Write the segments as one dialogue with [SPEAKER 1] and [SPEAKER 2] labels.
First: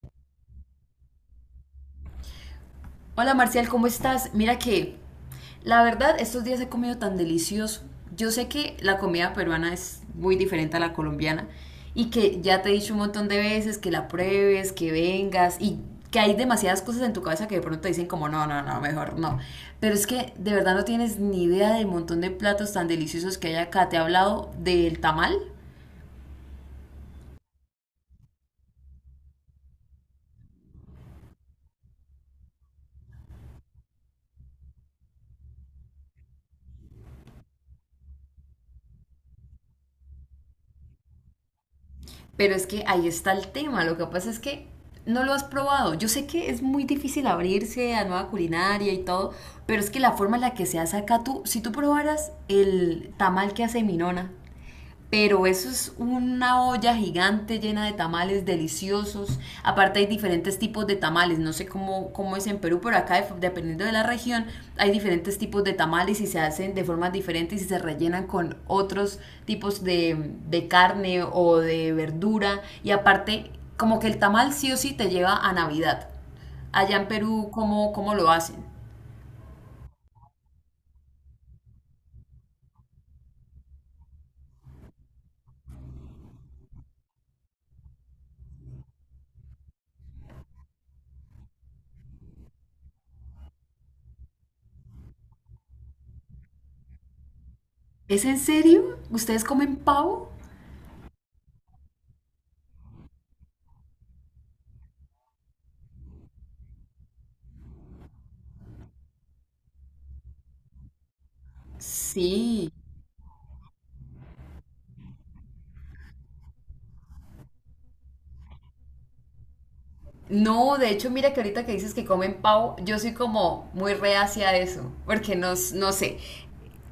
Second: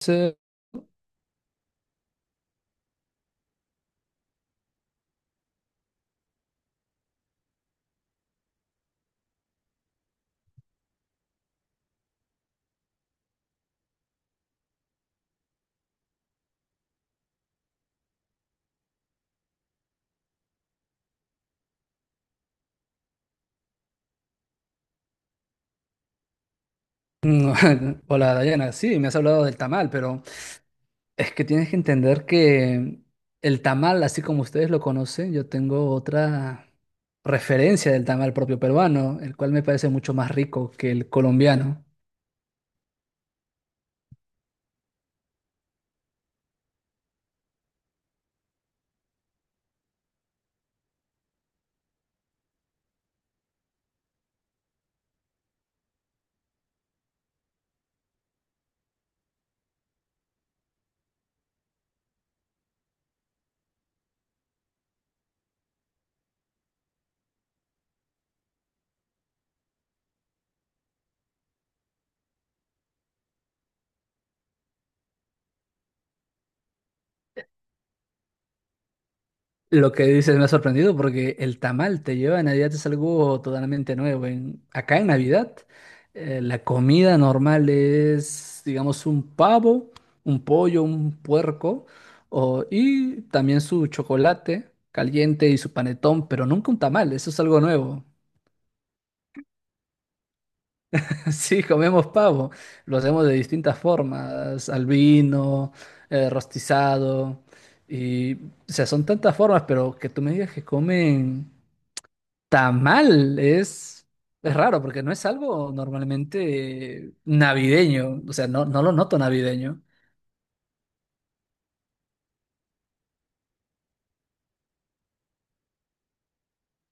[SPEAKER 1] Sí,
[SPEAKER 2] Hola Marcial, ¿cómo estás? Mira que la verdad estos días he comido tan delicioso. Yo sé que la comida peruana es muy diferente a la colombiana y que ya te he dicho un montón de veces que la pruebes, que vengas y que hay demasiadas cosas en tu cabeza que de pronto te dicen como no, no, no, mejor no. Pero es que de verdad no tienes ni idea del montón de platos tan deliciosos que hay acá. Te he hablado del tamal.
[SPEAKER 1] no, Hola Dayana, sí, me has hablado del tamal, pero es que tienes que entender que el tamal, así como ustedes lo conocen, yo tengo otra referencia del tamal propio peruano, el cual me parece mucho más rico que el colombiano.
[SPEAKER 2] Pero es que ahí está el tema. Lo que pasa es que no lo has probado. Yo sé que es muy difícil abrirse a nueva culinaria y todo, pero es que la forma en la que se hace acá tú, si tú probaras el tamal que hace mi nona, pero eso es una olla gigante llena de tamales deliciosos. Aparte hay diferentes tipos de tamales, no sé cómo, cómo es en Perú, pero acá dependiendo de la región hay diferentes tipos de tamales y se hacen de formas diferentes y se rellenan con otros tipos de carne o de verdura. Y aparte, como que el tamal sí o sí te lleva a Navidad. Allá en Perú, ¿cómo, cómo lo hacen?
[SPEAKER 1] Lo que dices me ha sorprendido porque el tamal te lleva a Navidad es algo totalmente nuevo. Acá en Navidad, la comida normal es, digamos, un pavo, un pollo, un puerco y también su chocolate caliente y su panetón, pero nunca un tamal, eso es algo nuevo.
[SPEAKER 2] ¿Es en serio? ¿Ustedes comen pavo?
[SPEAKER 1] Sí, comemos pavo, lo hacemos de distintas formas, al vino, rostizado y, o sea, son tantas formas, pero que tú me digas que comen.
[SPEAKER 2] Sí.
[SPEAKER 1] Tamal es raro porque no es algo normalmente navideño, o sea, no, no lo noto navideño.
[SPEAKER 2] No, de hecho, mira que ahorita que dices que comen pavo, yo soy como muy reacia a eso, porque no, no sé,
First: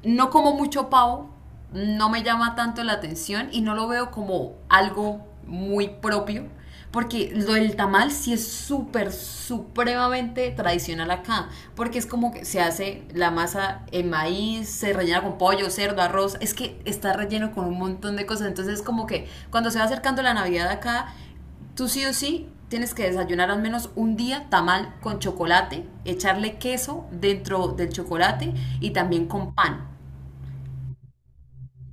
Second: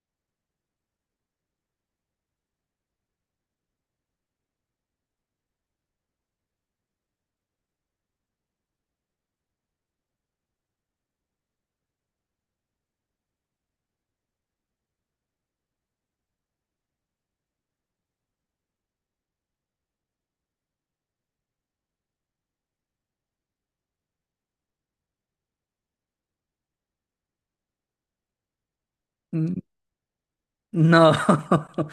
[SPEAKER 2] no como mucho pavo, no me llama tanto la atención y no lo veo como algo muy propio, porque lo del tamal sí es súper, supremamente tradicional acá, porque es como que se hace la masa en maíz, se rellena con pollo, cerdo, arroz, es que está relleno con un montón de cosas, entonces como que cuando se va acercando la Navidad acá, tú sí o sí tienes que desayunar al menos un día tamal con chocolate, echarle queso dentro del chocolate y también con
[SPEAKER 1] Mm,
[SPEAKER 2] pan.
[SPEAKER 1] no,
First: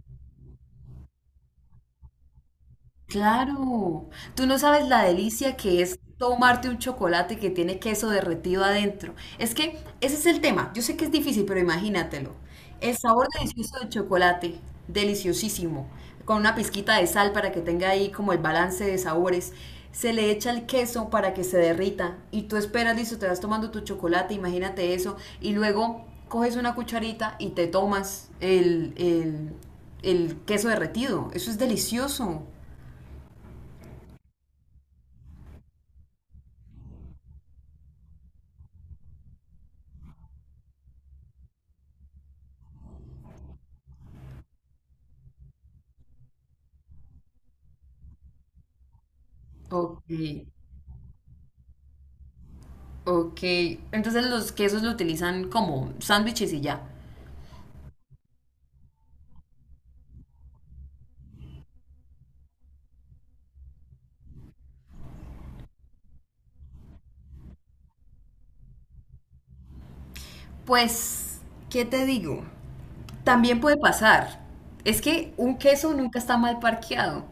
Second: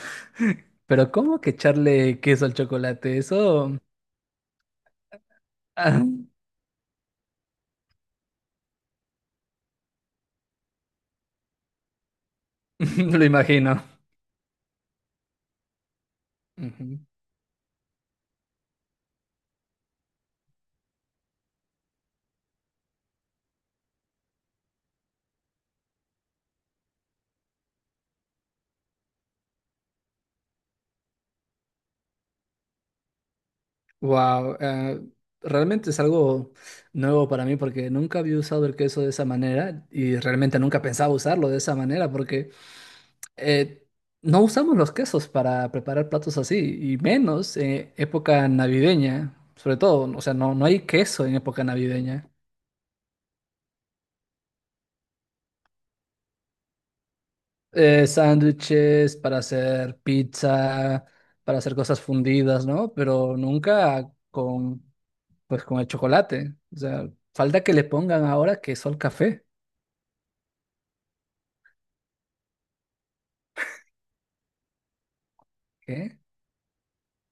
[SPEAKER 1] pero ¿cómo que echarle queso al chocolate?
[SPEAKER 2] Claro, tú no sabes la delicia que es
[SPEAKER 1] Ah,
[SPEAKER 2] tomarte un chocolate que tiene queso derretido adentro. Es que ese es el tema. Yo sé que es difícil, pero imagínatelo. El
[SPEAKER 1] lo
[SPEAKER 2] sabor delicioso
[SPEAKER 1] imagino.
[SPEAKER 2] del chocolate, deliciosísimo, con una pizquita de sal para que tenga ahí como el balance de sabores. Se le echa el queso para que se derrita y tú esperas, listo, te vas tomando tu chocolate, imagínate eso, y luego coges una cucharita y te tomas el queso derretido. Eso es delicioso.
[SPEAKER 1] Wow, realmente es algo nuevo para mí porque nunca había usado el queso de esa manera y realmente nunca pensaba usarlo de esa manera porque eh, no usamos los quesos para preparar platos así, y menos en época navideña, sobre
[SPEAKER 2] Ok,
[SPEAKER 1] todo, o sea, no, no hay queso en época navideña.
[SPEAKER 2] ok. Entonces los quesos lo utilizan como sándwiches y ya.
[SPEAKER 1] Sándwiches para hacer pizza, para hacer cosas fundidas, ¿no? Pero nunca con, pues, con el chocolate. O sea, falta que le pongan ahora queso al café.
[SPEAKER 2] Pues, ¿qué te digo? También puede pasar. Es que un queso nunca
[SPEAKER 1] ¿Qué?
[SPEAKER 2] está mal parqueado.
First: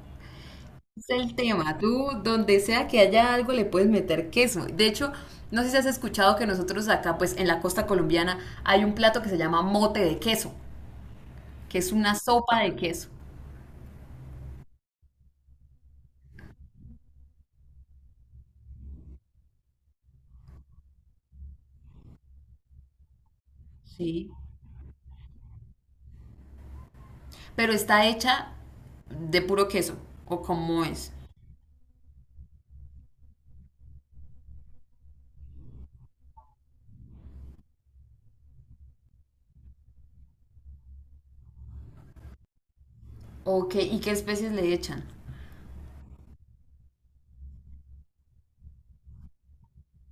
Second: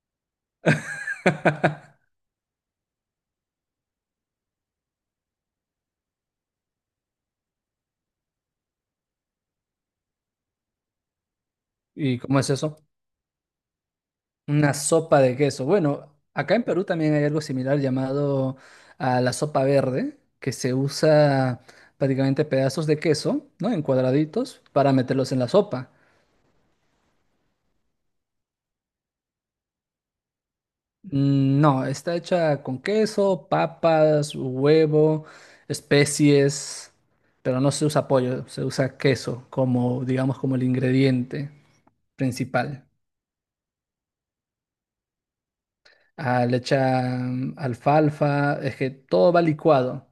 [SPEAKER 2] Es el tema. Tú, donde sea que haya algo, le puedes meter queso. De hecho, no sé si has escuchado que nosotros acá, pues en la costa colombiana, hay un plato que se llama mote de queso, que es una
[SPEAKER 1] ¿Y cómo es
[SPEAKER 2] sopa de
[SPEAKER 1] eso?
[SPEAKER 2] queso.
[SPEAKER 1] Una sopa de queso. Bueno, acá en Perú también hay algo similar llamado a la sopa verde, que se usa prácticamente pedazos de queso, ¿no? En
[SPEAKER 2] Sí.
[SPEAKER 1] cuadraditos para meterlos en la sopa.
[SPEAKER 2] Pero está hecha de puro queso, o cómo es.
[SPEAKER 1] Mm, no, está hecha con queso, papas, huevo, especies, pero no se usa pollo, se usa queso como, digamos, como el ingrediente principal.
[SPEAKER 2] Ok, ¿y qué especies le echan?
[SPEAKER 1] Ah, le echan alfalfa, es que todo va licuado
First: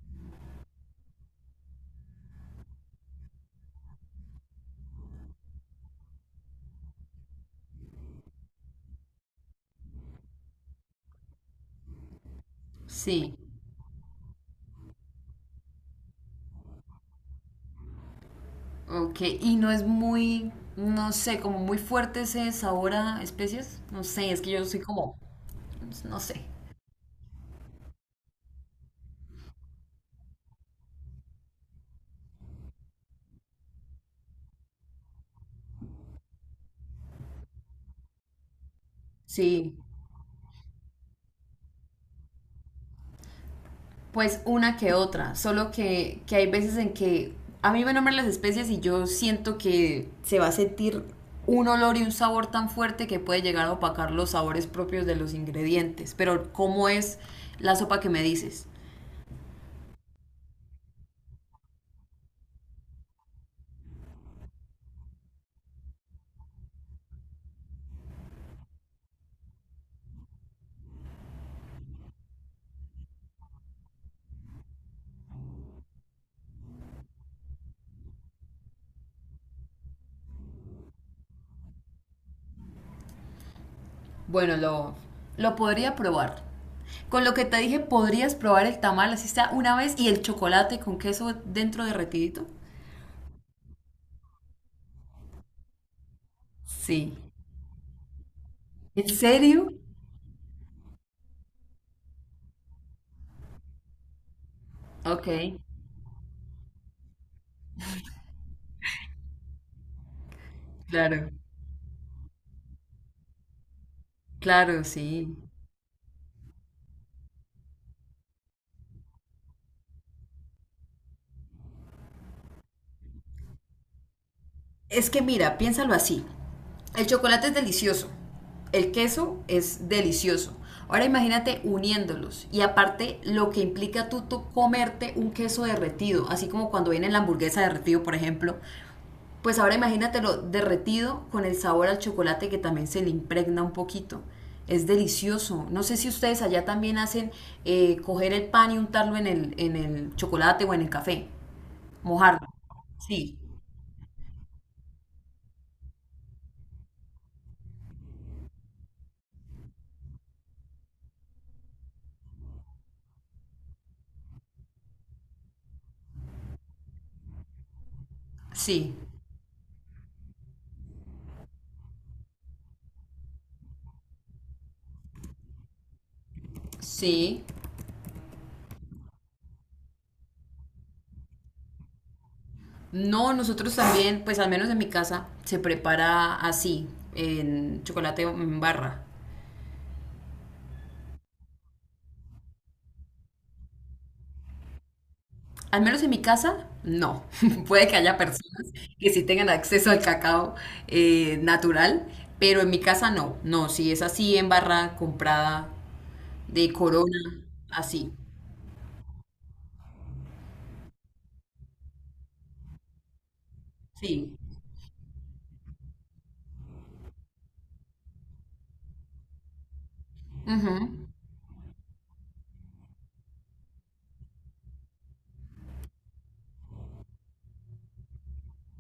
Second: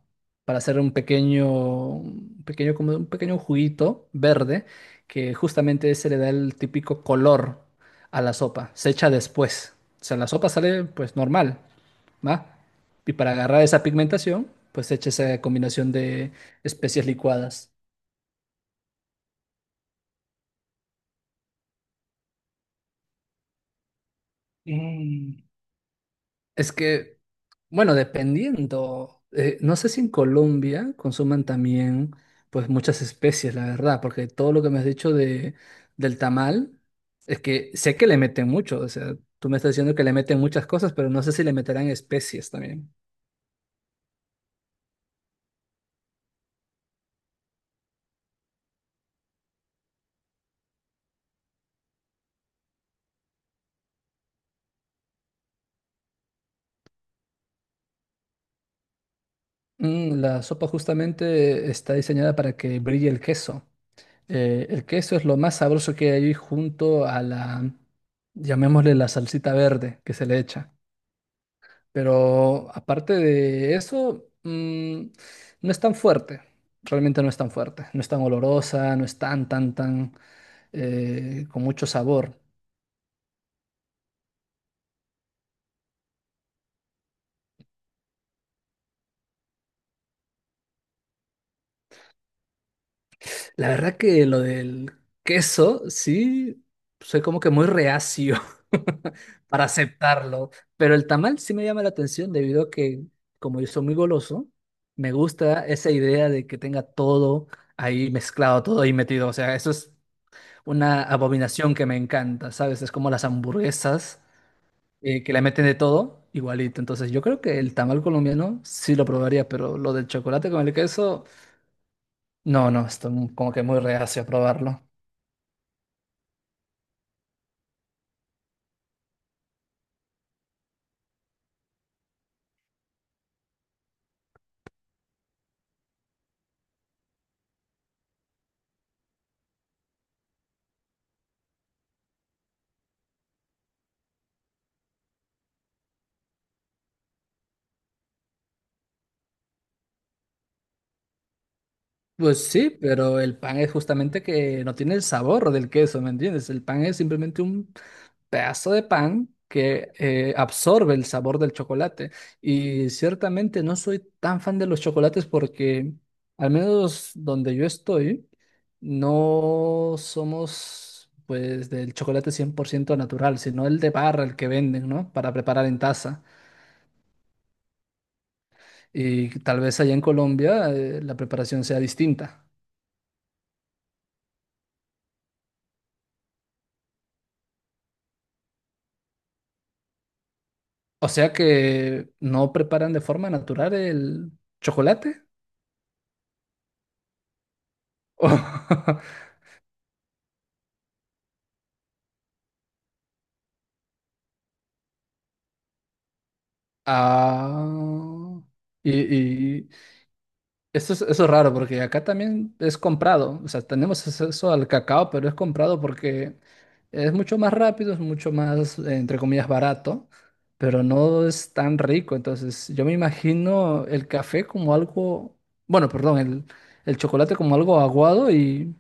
[SPEAKER 1] para hacer como un pequeño juguito verde que justamente ese le da el típico color a la sopa. Se echa después. O sea, la sopa sale pues normal, ¿va? Y para
[SPEAKER 2] Sí,
[SPEAKER 1] agarrar esa pigmentación, pues se echa esa combinación de especias licuadas.
[SPEAKER 2] ok. Y no es muy, no sé, como muy fuerte ese sabor a especies. No sé, es que yo soy como,
[SPEAKER 1] Mm.
[SPEAKER 2] no sé.
[SPEAKER 1] Es que, bueno, dependiendo, no sé si en Colombia consuman también, pues muchas especies, la verdad, porque todo lo que me has dicho del tamal, es que sé que le meten mucho, o sea, tú me estás
[SPEAKER 2] Sí,
[SPEAKER 1] diciendo que le meten muchas cosas, pero no sé si le meterán especies también.
[SPEAKER 2] pues una que otra. Solo que hay veces en que a mí me nombran las especies y yo siento que se va a sentir un olor y un sabor tan fuerte que puede llegar a opacar los sabores propios de los ingredientes. Pero, ¿cómo es la sopa que me dices?
[SPEAKER 1] La sopa justamente está diseñada para que brille el queso. El queso es lo más sabroso que hay junto a llamémosle la salsita verde que se le echa. Pero aparte de eso, no es tan fuerte. Realmente no es tan fuerte. No es tan olorosa, no es tan con mucho sabor.
[SPEAKER 2] Bueno, lo podría probar. Con lo que te dije, podrías probar el tamal, así está, una vez, y el chocolate con queso dentro derretidito.
[SPEAKER 1] La verdad que lo del queso, sí,
[SPEAKER 2] Sí.
[SPEAKER 1] soy como que muy reacio
[SPEAKER 2] ¿En serio?
[SPEAKER 1] para aceptarlo. Pero el tamal sí me llama la atención debido a que, como yo soy muy goloso, me
[SPEAKER 2] Ok,
[SPEAKER 1] gusta esa idea de que tenga todo ahí mezclado, todo ahí metido. O sea, eso es una
[SPEAKER 2] claro,
[SPEAKER 1] abominación que me encanta, ¿sabes? Es como las hamburguesas
[SPEAKER 2] claro,
[SPEAKER 1] que
[SPEAKER 2] sí.
[SPEAKER 1] le meten de todo, igualito. Entonces, yo creo que el tamal colombiano sí lo probaría, pero lo del chocolate con el queso, no, no, estoy como que muy reacio a probarlo.
[SPEAKER 2] Es que mira, piénsalo así. El chocolate es delicioso, el queso es delicioso. Ahora imagínate uniéndolos y aparte lo que implica tú, tú comerte un queso derretido, así como cuando viene la hamburguesa derretido, por ejemplo, pues ahora imagínatelo derretido con el sabor al chocolate que también se le impregna un poquito. Es delicioso. No sé si ustedes allá también hacen coger el pan y untarlo en el chocolate o en el café. Mojarlo.
[SPEAKER 1] Pues sí, pero el
[SPEAKER 2] Sí,
[SPEAKER 1] pan es justamente que no tiene el sabor del queso, ¿me entiendes? El pan es simplemente un pedazo de pan que absorbe el sabor del chocolate. Y ciertamente no soy tan fan de los chocolates porque, al menos donde yo estoy,
[SPEAKER 2] sí,
[SPEAKER 1] no somos pues del chocolate 100% natural, sino el de barra, el que venden, ¿no? Para preparar en taza.
[SPEAKER 2] sí.
[SPEAKER 1] Y tal vez allá en Colombia la preparación sea distinta.
[SPEAKER 2] No, nosotros también, pues al menos en mi casa, se prepara así, en chocolate en barra.
[SPEAKER 1] O sea que no preparan de forma natural el chocolate.
[SPEAKER 2] Al menos en mi casa, no. Puede que haya personas que sí tengan acceso al cacao natural, pero en mi casa no. No, si es así en barra comprada de Corona, así.
[SPEAKER 1] Ah, y, y eso es raro porque acá también es comprado, o sea, tenemos
[SPEAKER 2] Sí.
[SPEAKER 1] acceso al cacao, pero es comprado porque es mucho más rápido, es mucho más, entre comillas, barato, pero
[SPEAKER 2] Ujú.
[SPEAKER 1] no es tan rico. Entonces, yo me imagino el café como algo, bueno, perdón, el chocolate como algo aguado y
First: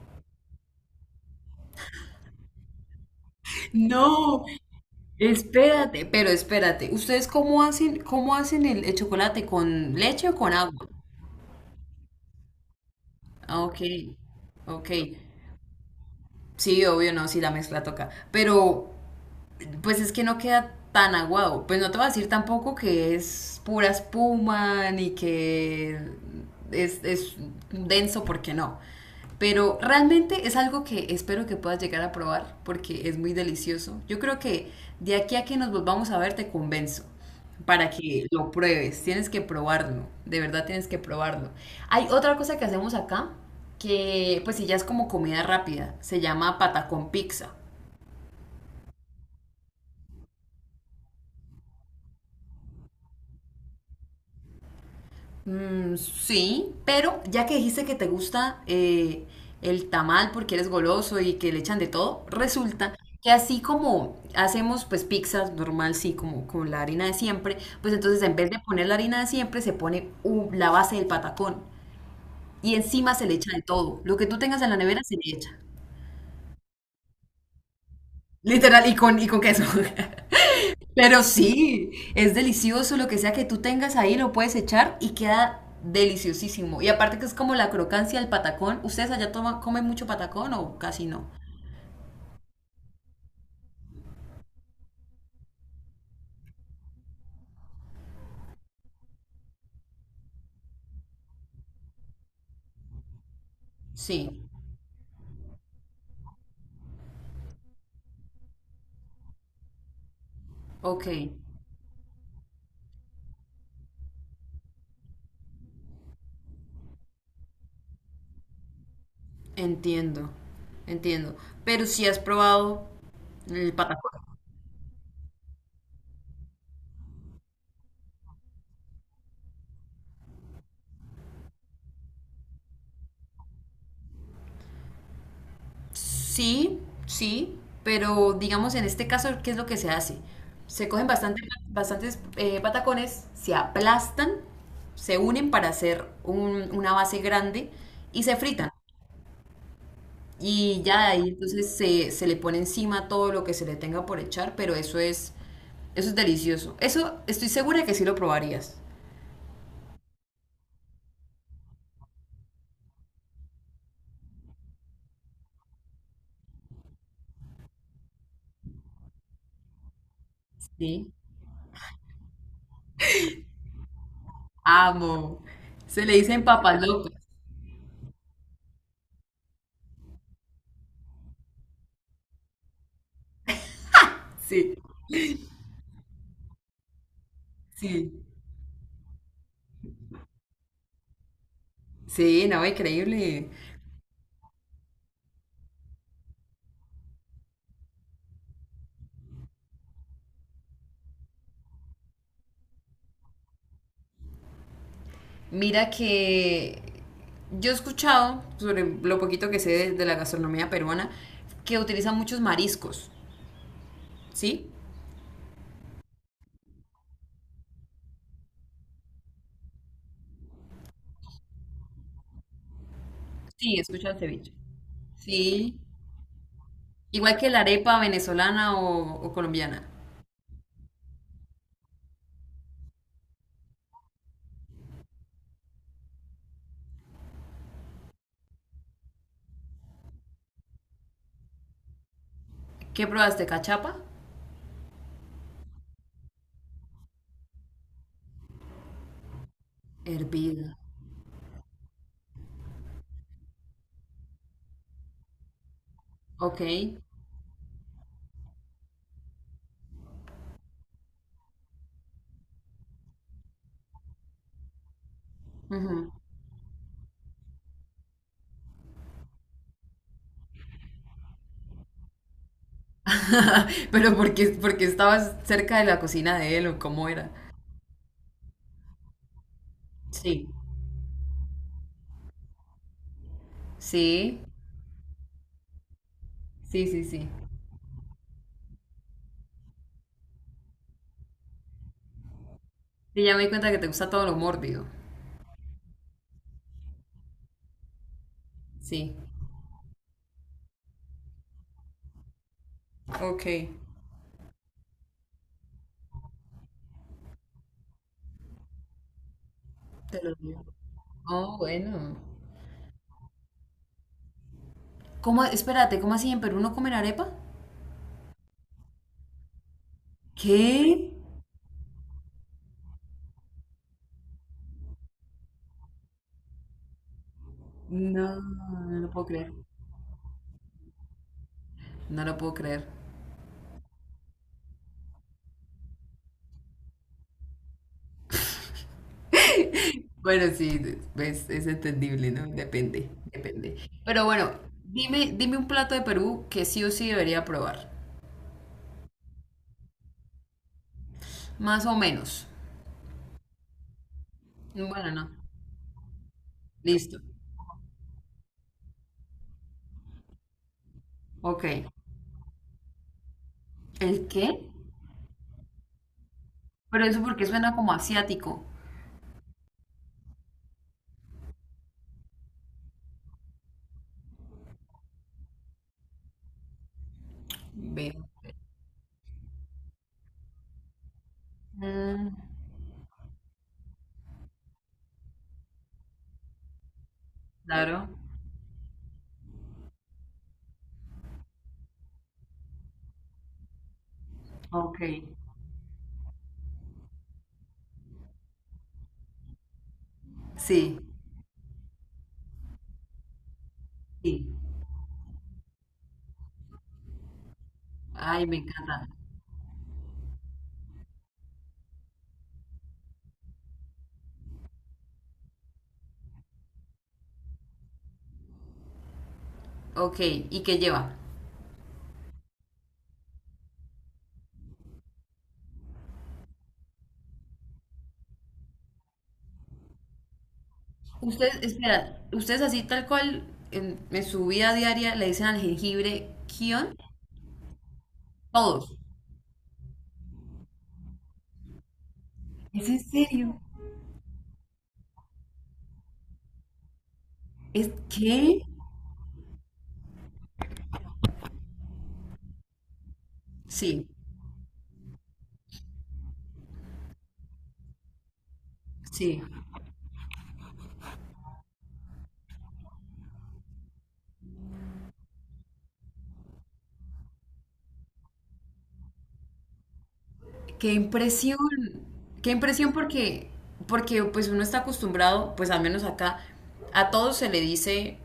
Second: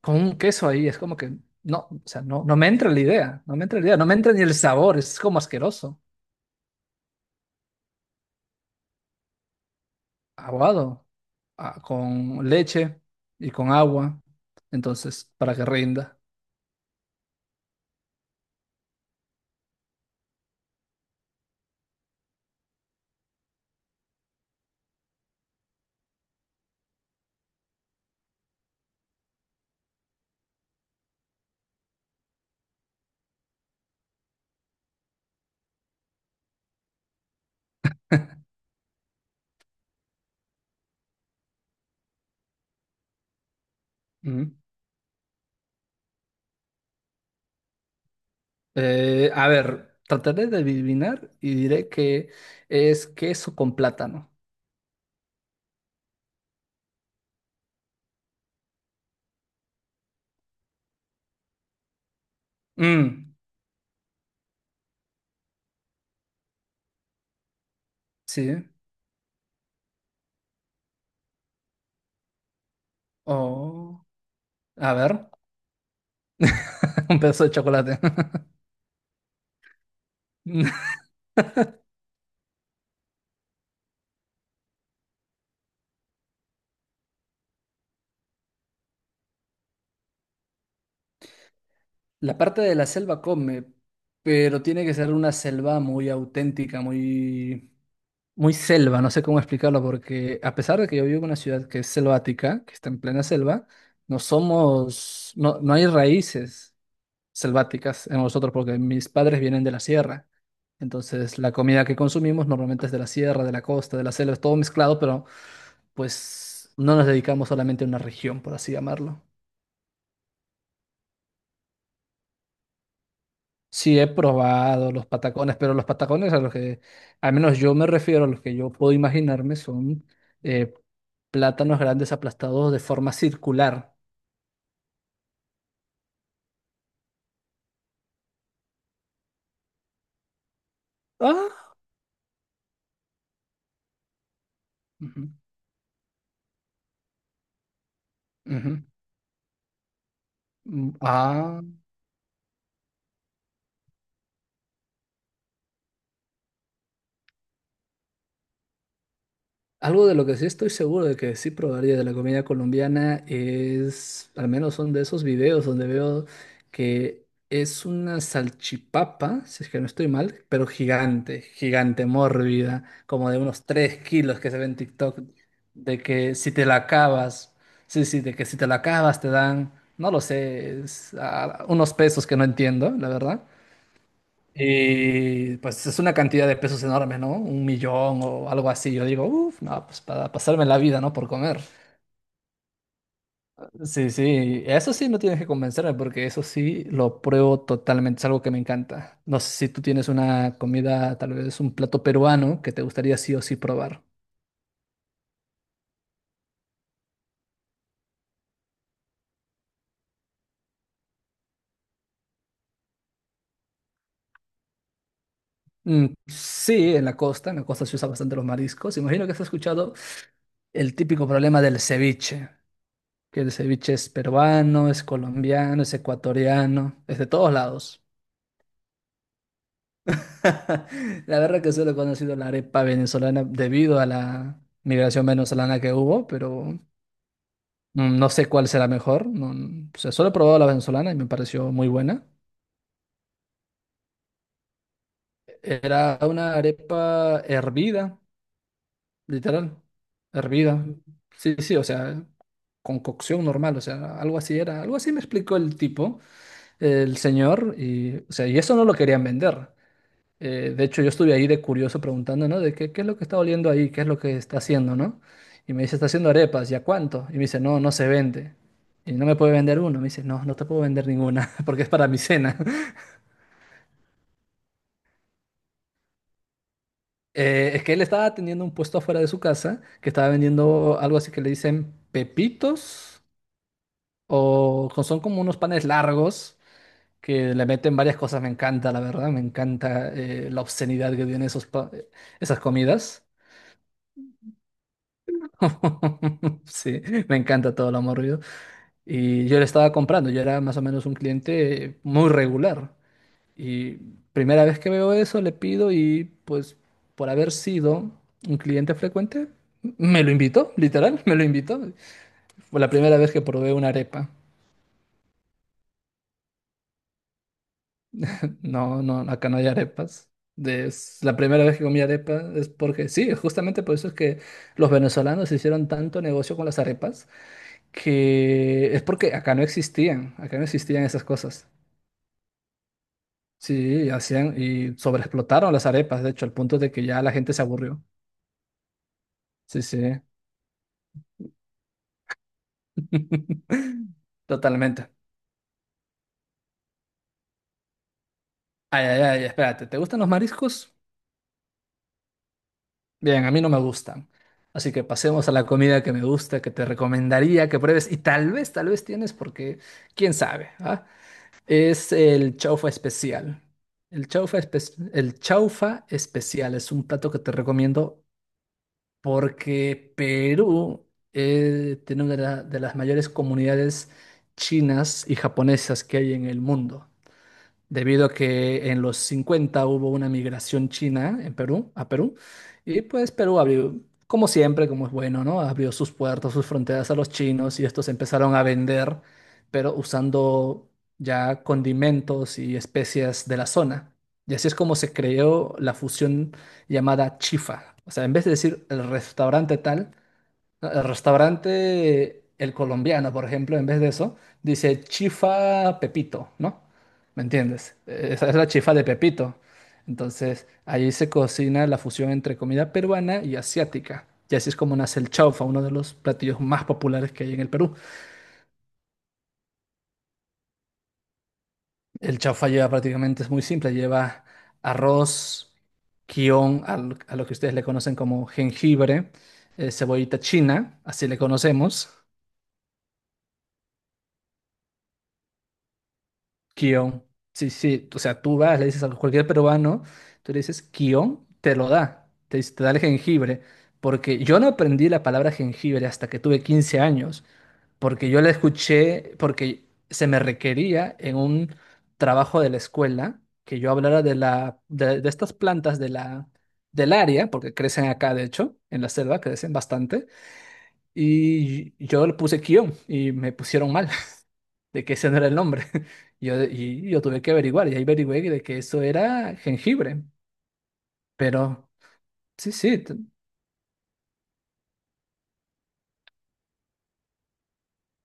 [SPEAKER 1] con un queso ahí, es como que no, o sea, no, no me entra la idea, no me entra la idea, no me entra ni
[SPEAKER 2] No,
[SPEAKER 1] el sabor, es como asqueroso.
[SPEAKER 2] espérate, pero espérate. ¿Ustedes cómo hacen el chocolate? ¿Con leche o con agua?
[SPEAKER 1] Aguado, ah, con leche y
[SPEAKER 2] Ah,
[SPEAKER 1] con
[SPEAKER 2] ok,
[SPEAKER 1] agua,
[SPEAKER 2] ok.
[SPEAKER 1] entonces, para que rinda.
[SPEAKER 2] Sí, obvio, no, sí la mezcla toca. Pero pues es que no queda tan aguado. Pues no te voy a decir tampoco que es pura espuma ni que es denso porque no. Pero realmente es algo que espero que puedas llegar a probar porque es muy delicioso. Yo creo que de aquí a que nos volvamos a ver te convenzo para que lo pruebes. Tienes que probarlo, de verdad tienes que probarlo. Hay otra cosa que hacemos acá que
[SPEAKER 1] Ujú.
[SPEAKER 2] pues si ya es como comida rápida, se llama patacón pizza.
[SPEAKER 1] A ver, trataré de adivinar y diré que es queso con plátano.
[SPEAKER 2] Mm, sí, pero ya que dijiste que te gusta el tamal porque eres goloso y que le echan de todo, resulta que
[SPEAKER 1] Mm,
[SPEAKER 2] así como hacemos pues pizzas normal, sí, como con la harina de siempre, pues entonces en vez de
[SPEAKER 1] sí.
[SPEAKER 2] poner la harina de siempre se pone la base del patacón y encima se le echa de todo.
[SPEAKER 1] Oh,
[SPEAKER 2] Lo que tú tengas en la
[SPEAKER 1] a
[SPEAKER 2] nevera
[SPEAKER 1] ver,
[SPEAKER 2] se le echa.
[SPEAKER 1] un pedazo de chocolate.
[SPEAKER 2] Literal, y con queso. Pero sí, es delicioso lo que sea que tú tengas ahí, lo puedes echar y queda deliciosísimo. Y aparte que es como la crocancia del patacón. ¿Ustedes allá toman, comen mucho patacón o casi no?
[SPEAKER 1] La parte de la selva come, pero tiene que ser una selva muy auténtica, muy muy selva, no sé cómo explicarlo, porque a pesar de que yo vivo en una ciudad que es selvática, que está en plena selva,
[SPEAKER 2] Sí,
[SPEAKER 1] no, no hay raíces selváticas en nosotros, porque mis padres vienen de la sierra.
[SPEAKER 2] ok,
[SPEAKER 1] Entonces, la comida que consumimos normalmente es de la sierra, de la costa, de la selva, es todo mezclado, pero pues no nos dedicamos solamente a una región, por así llamarlo.
[SPEAKER 2] entiendo, entiendo. Pero si has probado el
[SPEAKER 1] Sí, he
[SPEAKER 2] patacón.
[SPEAKER 1] probado los patacones, pero los patacones a los que, al menos yo me refiero, a los que yo puedo imaginarme, son eh, plátanos grandes aplastados de forma circular.
[SPEAKER 2] Sí, sí, pero digamos en este caso, ¿qué es lo que se hace? Se cogen bastante,
[SPEAKER 1] Ah,
[SPEAKER 2] bastantes patacones, se aplastan, se
[SPEAKER 1] ujú,
[SPEAKER 2] unen para hacer una base grande y se fritan.
[SPEAKER 1] ujú.
[SPEAKER 2] Y
[SPEAKER 1] Mm,
[SPEAKER 2] ya ahí
[SPEAKER 1] ah.
[SPEAKER 2] entonces se le pone encima todo lo que se le tenga por echar, pero eso es delicioso. Eso estoy segura que sí lo probarías.
[SPEAKER 1] Algo de lo que sí estoy seguro de que sí probaría de la comida colombiana es, al menos son de esos videos donde veo que es una salchipapa, si es que no estoy mal, pero
[SPEAKER 2] Sí.
[SPEAKER 1] gigante, gigante, mórbida, como de unos 3 kilos que se ve en TikTok,
[SPEAKER 2] Amo.
[SPEAKER 1] de
[SPEAKER 2] Se le
[SPEAKER 1] que
[SPEAKER 2] dicen
[SPEAKER 1] si te la
[SPEAKER 2] papas locas.
[SPEAKER 1] acabas, sí, sí, de que si te la acabas te dan, no lo sé, ah, unos pesos que no entiendo, la verdad,
[SPEAKER 2] Sí,
[SPEAKER 1] y pues es una cantidad de pesos enorme, ¿no? Un millón
[SPEAKER 2] sí.
[SPEAKER 1] o algo así. Yo digo, uff, no, pues para pasarme la vida, ¿no? Por comer.
[SPEAKER 2] Sí, no, increíble.
[SPEAKER 1] Sí, sí, eso sí no tienes que convencerme porque eso sí lo pruebo totalmente, es algo que me encanta. No sé si tú tienes una comida, tal vez un plato peruano que te gustaría sí o sí probar.
[SPEAKER 2] Mira que yo he escuchado, sobre lo poquito que sé de la gastronomía peruana, que utilizan muchos mariscos. ¿Sí?
[SPEAKER 1] Mm, sí, en la costa se usa bastante los mariscos. Imagino que has escuchado el típico problema del ceviche, que el
[SPEAKER 2] Sí,
[SPEAKER 1] ceviche es
[SPEAKER 2] escucha el ceviche.
[SPEAKER 1] peruano, es
[SPEAKER 2] Sí.
[SPEAKER 1] colombiano, es ecuatoriano, es de
[SPEAKER 2] Igual que
[SPEAKER 1] todos
[SPEAKER 2] la arepa
[SPEAKER 1] lados.
[SPEAKER 2] venezolana o colombiana.
[SPEAKER 1] La verdad que solo he conocido la arepa venezolana debido a la migración venezolana que hubo, pero no sé cuál será mejor. O sea, solo he probado la venezolana y me pareció muy buena.
[SPEAKER 2] ¿Qué probaste? ¿Cachapa?
[SPEAKER 1] Era una arepa hervida, literal,
[SPEAKER 2] Hervida.
[SPEAKER 1] hervida. Sí, sí, o sea, con cocción normal, o sea, algo así era. Algo así me explicó el tipo,
[SPEAKER 2] Ok.
[SPEAKER 1] el señor, o sea, y eso no lo querían vender. De hecho, yo estuve ahí de curioso preguntando, ¿no? Qué es lo que está oliendo ahí, qué es lo que está haciendo, ¿no? Y me dice, está
[SPEAKER 2] Ujú.
[SPEAKER 1] haciendo arepas, ¿y a cuánto? Y me dice, no, no se vende. Y no me puede vender uno. Me dice, no, no te puedo vender ninguna porque es para mi cena.
[SPEAKER 2] Pero porque, porque estabas cerca de la cocina de él o cómo era.
[SPEAKER 1] Es que él estaba teniendo un puesto afuera de su casa que estaba
[SPEAKER 2] Sí.
[SPEAKER 1] vendiendo algo así que le dicen pepitos
[SPEAKER 2] Sí.
[SPEAKER 1] son como unos panes largos
[SPEAKER 2] Sí, sí, sí.
[SPEAKER 1] que le meten varias cosas. Me encanta, la verdad, me encanta la obscenidad que tienen esas
[SPEAKER 2] Sí,
[SPEAKER 1] comidas.
[SPEAKER 2] ya me di cuenta que te gusta todo lo mórbido.
[SPEAKER 1] Sí, me encanta todo lo amorrido.
[SPEAKER 2] Sí.
[SPEAKER 1] Y yo le estaba comprando, yo era más o menos un cliente muy regular.
[SPEAKER 2] Ok.
[SPEAKER 1] Y primera vez que veo eso, le pido y pues por haber sido un cliente frecuente,
[SPEAKER 2] Te
[SPEAKER 1] me lo
[SPEAKER 2] lo digo.
[SPEAKER 1] invitó, literal, me lo
[SPEAKER 2] Oh,
[SPEAKER 1] invitó.
[SPEAKER 2] bueno.
[SPEAKER 1] Fue la primera vez que probé una arepa.
[SPEAKER 2] ¿Cómo? Espérate, ¿cómo así en Perú no comen arepa?
[SPEAKER 1] No, no, acá no hay arepas.
[SPEAKER 2] ¿Qué?
[SPEAKER 1] Es la primera vez que comí arepa es porque sí, justamente por eso es que los venezolanos hicieron tanto negocio con las arepas
[SPEAKER 2] No,
[SPEAKER 1] que
[SPEAKER 2] no
[SPEAKER 1] es
[SPEAKER 2] lo puedo
[SPEAKER 1] porque
[SPEAKER 2] creer.
[SPEAKER 1] acá no existían esas cosas.
[SPEAKER 2] No lo puedo creer.
[SPEAKER 1] Sí, hacían y sobreexplotaron las arepas, de hecho, al punto de que ya la gente se aburrió. Sí, sí.
[SPEAKER 2] Bueno, sí, es entendible, ¿no? Depende, depende. Pero bueno,
[SPEAKER 1] Totalmente.
[SPEAKER 2] dime, dime un plato de Perú que sí o sí debería probar.
[SPEAKER 1] Ay, ay, ay, espérate, ¿te gustan los mariscos?
[SPEAKER 2] Más o menos.
[SPEAKER 1] Bien, a mí no me gustan. Así que
[SPEAKER 2] Bueno, no.
[SPEAKER 1] pasemos a la comida que me gusta, que te
[SPEAKER 2] Listo.
[SPEAKER 1] recomendaría que pruebes y tal vez tienes porque quién sabe, ¿ah?
[SPEAKER 2] Ok.
[SPEAKER 1] Es el chaufa especial.
[SPEAKER 2] ¿El
[SPEAKER 1] El chaufa,
[SPEAKER 2] qué?
[SPEAKER 1] espe- el chaufa especial es
[SPEAKER 2] Pero
[SPEAKER 1] un
[SPEAKER 2] eso
[SPEAKER 1] plato que
[SPEAKER 2] porque
[SPEAKER 1] te
[SPEAKER 2] suena como
[SPEAKER 1] recomiendo
[SPEAKER 2] asiático.
[SPEAKER 1] porque Perú tiene una de las mayores comunidades chinas y japonesas que hay en el mundo
[SPEAKER 2] Ve.
[SPEAKER 1] debido a que en los 50 hubo una migración china a Perú,
[SPEAKER 2] Mm,
[SPEAKER 1] y pues Perú abrió, como siempre, como es bueno, ¿no? Abrió sus puertos, sus fronteras a los chinos y
[SPEAKER 2] claro.
[SPEAKER 1] estos empezaron a vender, pero usando ya condimentos y especias de la zona. Y así es como
[SPEAKER 2] Ok.
[SPEAKER 1] se creó la fusión llamada chifa. O sea, en vez de decir el restaurante tal, no,
[SPEAKER 2] Sí,
[SPEAKER 1] el restaurante, el colombiano, por ejemplo, en vez de eso,
[SPEAKER 2] sí.
[SPEAKER 1] dice chifa Pepito, ¿no? ¿Me entiendes?
[SPEAKER 2] Ay,
[SPEAKER 1] Esa es
[SPEAKER 2] me
[SPEAKER 1] la chifa de
[SPEAKER 2] encanta.
[SPEAKER 1] Pepito. Entonces, ahí se cocina la fusión entre comida peruana y asiática. Y así es como nace el chaufa, uno de los platillos más populares que hay en el Perú.
[SPEAKER 2] Ok, ¿y qué lleva?
[SPEAKER 1] El chaufa lleva prácticamente, es muy simple, lleva arroz, guión, a lo que ustedes le conocen como jengibre, cebollita china, así le
[SPEAKER 2] Ustedes,
[SPEAKER 1] conocemos.
[SPEAKER 2] espera, ustedes así tal cual en su vida diaria le dicen al jengibre kion.
[SPEAKER 1] Guión. Sí, sí. O sea, tú vas, le
[SPEAKER 2] Todos.
[SPEAKER 1] dices a cualquier peruano, tú le dices guión, te lo da. Te
[SPEAKER 2] ¿Es
[SPEAKER 1] da
[SPEAKER 2] en
[SPEAKER 1] el
[SPEAKER 2] serio?
[SPEAKER 1] jengibre. Porque yo no aprendí la palabra jengibre hasta que tuve 15 años.
[SPEAKER 2] ¿Es
[SPEAKER 1] Porque yo la
[SPEAKER 2] qué?
[SPEAKER 1] escuché, porque se me requería en un trabajo de la escuela que yo
[SPEAKER 2] Sí,
[SPEAKER 1] hablara de estas plantas del área, porque crecen acá, de hecho, en la selva,
[SPEAKER 2] sí.
[SPEAKER 1] crecen bastante. Y yo le puse guión y me pusieron mal de que ese no era el nombre. Y yo tuve que averiguar, y ahí averigüé de que eso era jengibre.
[SPEAKER 2] Qué impresión,
[SPEAKER 1] Pero
[SPEAKER 2] qué
[SPEAKER 1] sí,
[SPEAKER 2] impresión
[SPEAKER 1] sí,
[SPEAKER 2] porque, porque pues uno está acostumbrado, pues al menos acá, a todo se le dice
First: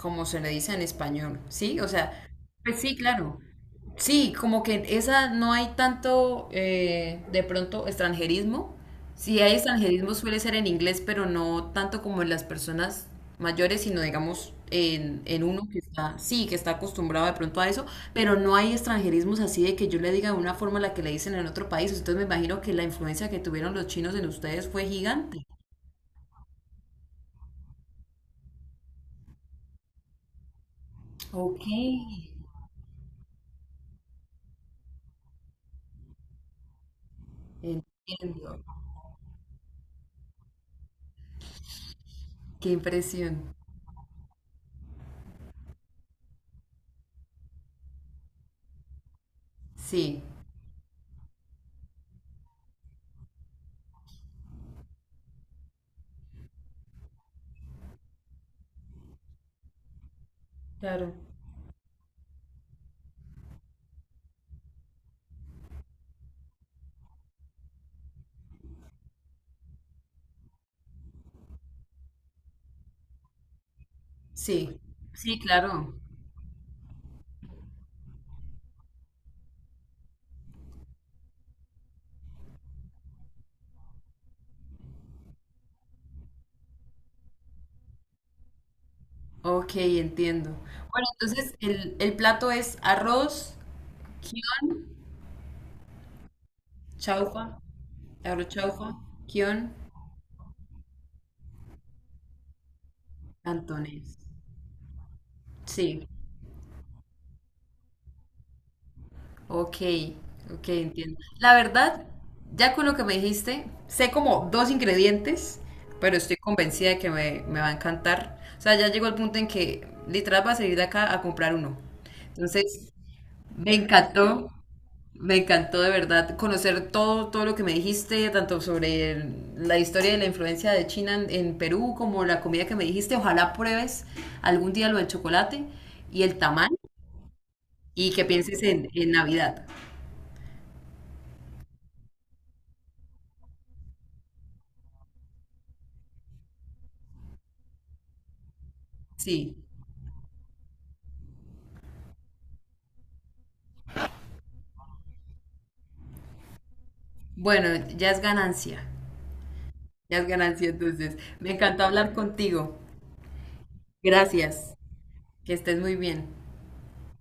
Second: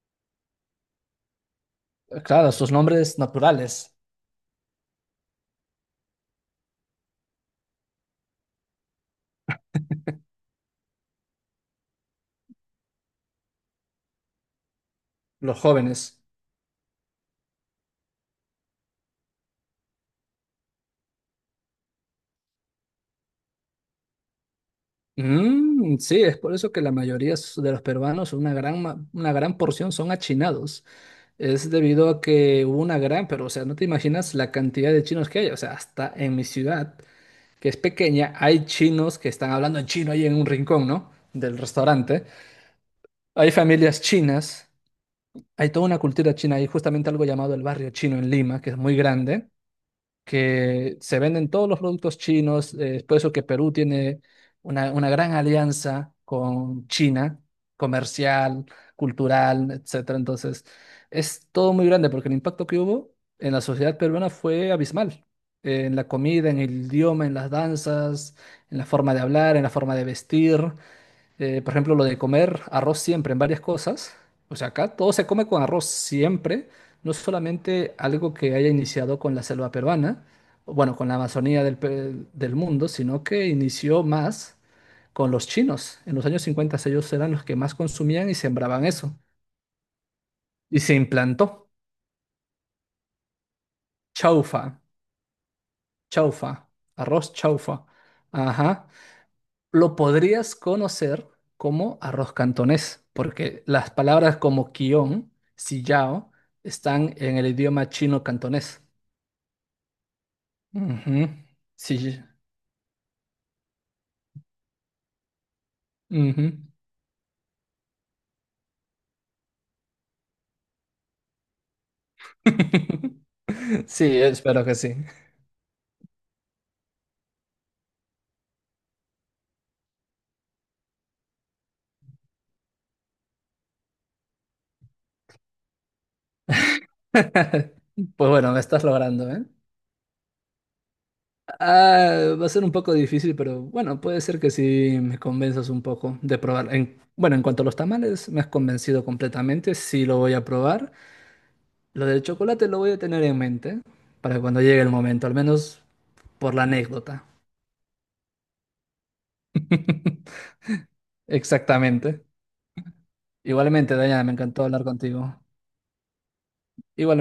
[SPEAKER 2] como se le dice en español, ¿sí? O sea,
[SPEAKER 1] claro, sus
[SPEAKER 2] pues sí,
[SPEAKER 1] nombres
[SPEAKER 2] claro,
[SPEAKER 1] naturales,
[SPEAKER 2] sí, como que en esa no hay tanto de pronto extranjerismo. Si hay extranjerismo suele ser en inglés, pero no tanto como en las personas mayores, sino digamos en
[SPEAKER 1] los
[SPEAKER 2] uno que está,
[SPEAKER 1] jóvenes.
[SPEAKER 2] sí, que está acostumbrado de pronto a eso, pero no hay extranjerismos así de que yo le diga de una forma la que le dicen en otro país. Entonces me imagino que la influencia que tuvieron los chinos en ustedes fue gigante.
[SPEAKER 1] Mm, sí, es por eso que la mayoría de los peruanos, una gran porción son achinados.
[SPEAKER 2] Ok,
[SPEAKER 1] Es debido a que hubo pero o sea, no te imaginas la cantidad de chinos que hay. O sea, hasta en mi ciudad, que es pequeña,
[SPEAKER 2] entiendo.
[SPEAKER 1] hay chinos que están hablando en chino ahí en un rincón, ¿no? Del restaurante.
[SPEAKER 2] Qué
[SPEAKER 1] Hay
[SPEAKER 2] impresión.
[SPEAKER 1] familias chinas. Hay toda una cultura china, hay justamente algo llamado el barrio chino en Lima, que es muy grande,
[SPEAKER 2] Sí,
[SPEAKER 1] que se venden todos los productos chinos, es por eso que Perú tiene una gran alianza con China, comercial, cultural, etcétera. Entonces,
[SPEAKER 2] claro.
[SPEAKER 1] es todo muy grande porque el impacto que hubo en la sociedad peruana fue abismal. En la comida, en el idioma, en las danzas, en la forma de hablar, en la forma de vestir. Por ejemplo, lo de comer arroz siempre en varias cosas. O sea,
[SPEAKER 2] Sí,
[SPEAKER 1] acá todo se
[SPEAKER 2] sí,
[SPEAKER 1] come con arroz
[SPEAKER 2] claro.
[SPEAKER 1] siempre, no solamente algo que haya iniciado con la selva peruana, o bueno, con la Amazonía del mundo, sino que inició más con los chinos. En los años 50 ellos eran los que más consumían y sembraban eso.
[SPEAKER 2] Ok, entiendo.
[SPEAKER 1] Y se
[SPEAKER 2] Bueno, entonces
[SPEAKER 1] implantó
[SPEAKER 2] el plato es arroz, guión,
[SPEAKER 1] chaufa, chaufa, arroz
[SPEAKER 2] chaufa,
[SPEAKER 1] chaufa.
[SPEAKER 2] arroz chaufa,
[SPEAKER 1] Ajá.
[SPEAKER 2] guión,
[SPEAKER 1] Lo podrías conocer como arroz cantonés, porque las
[SPEAKER 2] cantonés.
[SPEAKER 1] palabras como quion,
[SPEAKER 2] Sí,
[SPEAKER 1] sillao, están en el idioma chino-cantonés.
[SPEAKER 2] ok, ok, entiendo.
[SPEAKER 1] Ujú,
[SPEAKER 2] La verdad,
[SPEAKER 1] sí,
[SPEAKER 2] ya con lo que me dijiste, sé como dos ingredientes, pero estoy
[SPEAKER 1] ujú.
[SPEAKER 2] convencida de que me va a encantar. O sea, ya llegó el punto en que literal va a salir de acá a comprar uno. Entonces, me
[SPEAKER 1] Sí,
[SPEAKER 2] encantó.
[SPEAKER 1] espero que sí.
[SPEAKER 2] Me encantó de verdad conocer todo, todo lo que me dijiste, tanto sobre la historia de la influencia de China en Perú, como la comida que me dijiste. Ojalá pruebes algún día lo del chocolate y el tamal y que
[SPEAKER 1] Pues bueno, me
[SPEAKER 2] pienses
[SPEAKER 1] estás
[SPEAKER 2] en
[SPEAKER 1] logrando, ¿eh?
[SPEAKER 2] Navidad.
[SPEAKER 1] Ah, va a ser un poco difícil, pero bueno, puede ser que sí me convenzas un poco de probar. Bueno, en cuanto a los tamales, me has convencido
[SPEAKER 2] Sí.
[SPEAKER 1] completamente, sí lo voy a probar. Lo del chocolate lo voy a tener en mente para cuando llegue el momento, al menos por la anécdota.
[SPEAKER 2] Bueno, ya es ganancia. Ya es ganancia entonces. Me encantó hablar
[SPEAKER 1] Exactamente.
[SPEAKER 2] contigo.
[SPEAKER 1] Igualmente, Dayana, me encantó
[SPEAKER 2] Gracias.
[SPEAKER 1] hablar contigo.
[SPEAKER 2] Que estés muy bien.
[SPEAKER 1] Igualmente.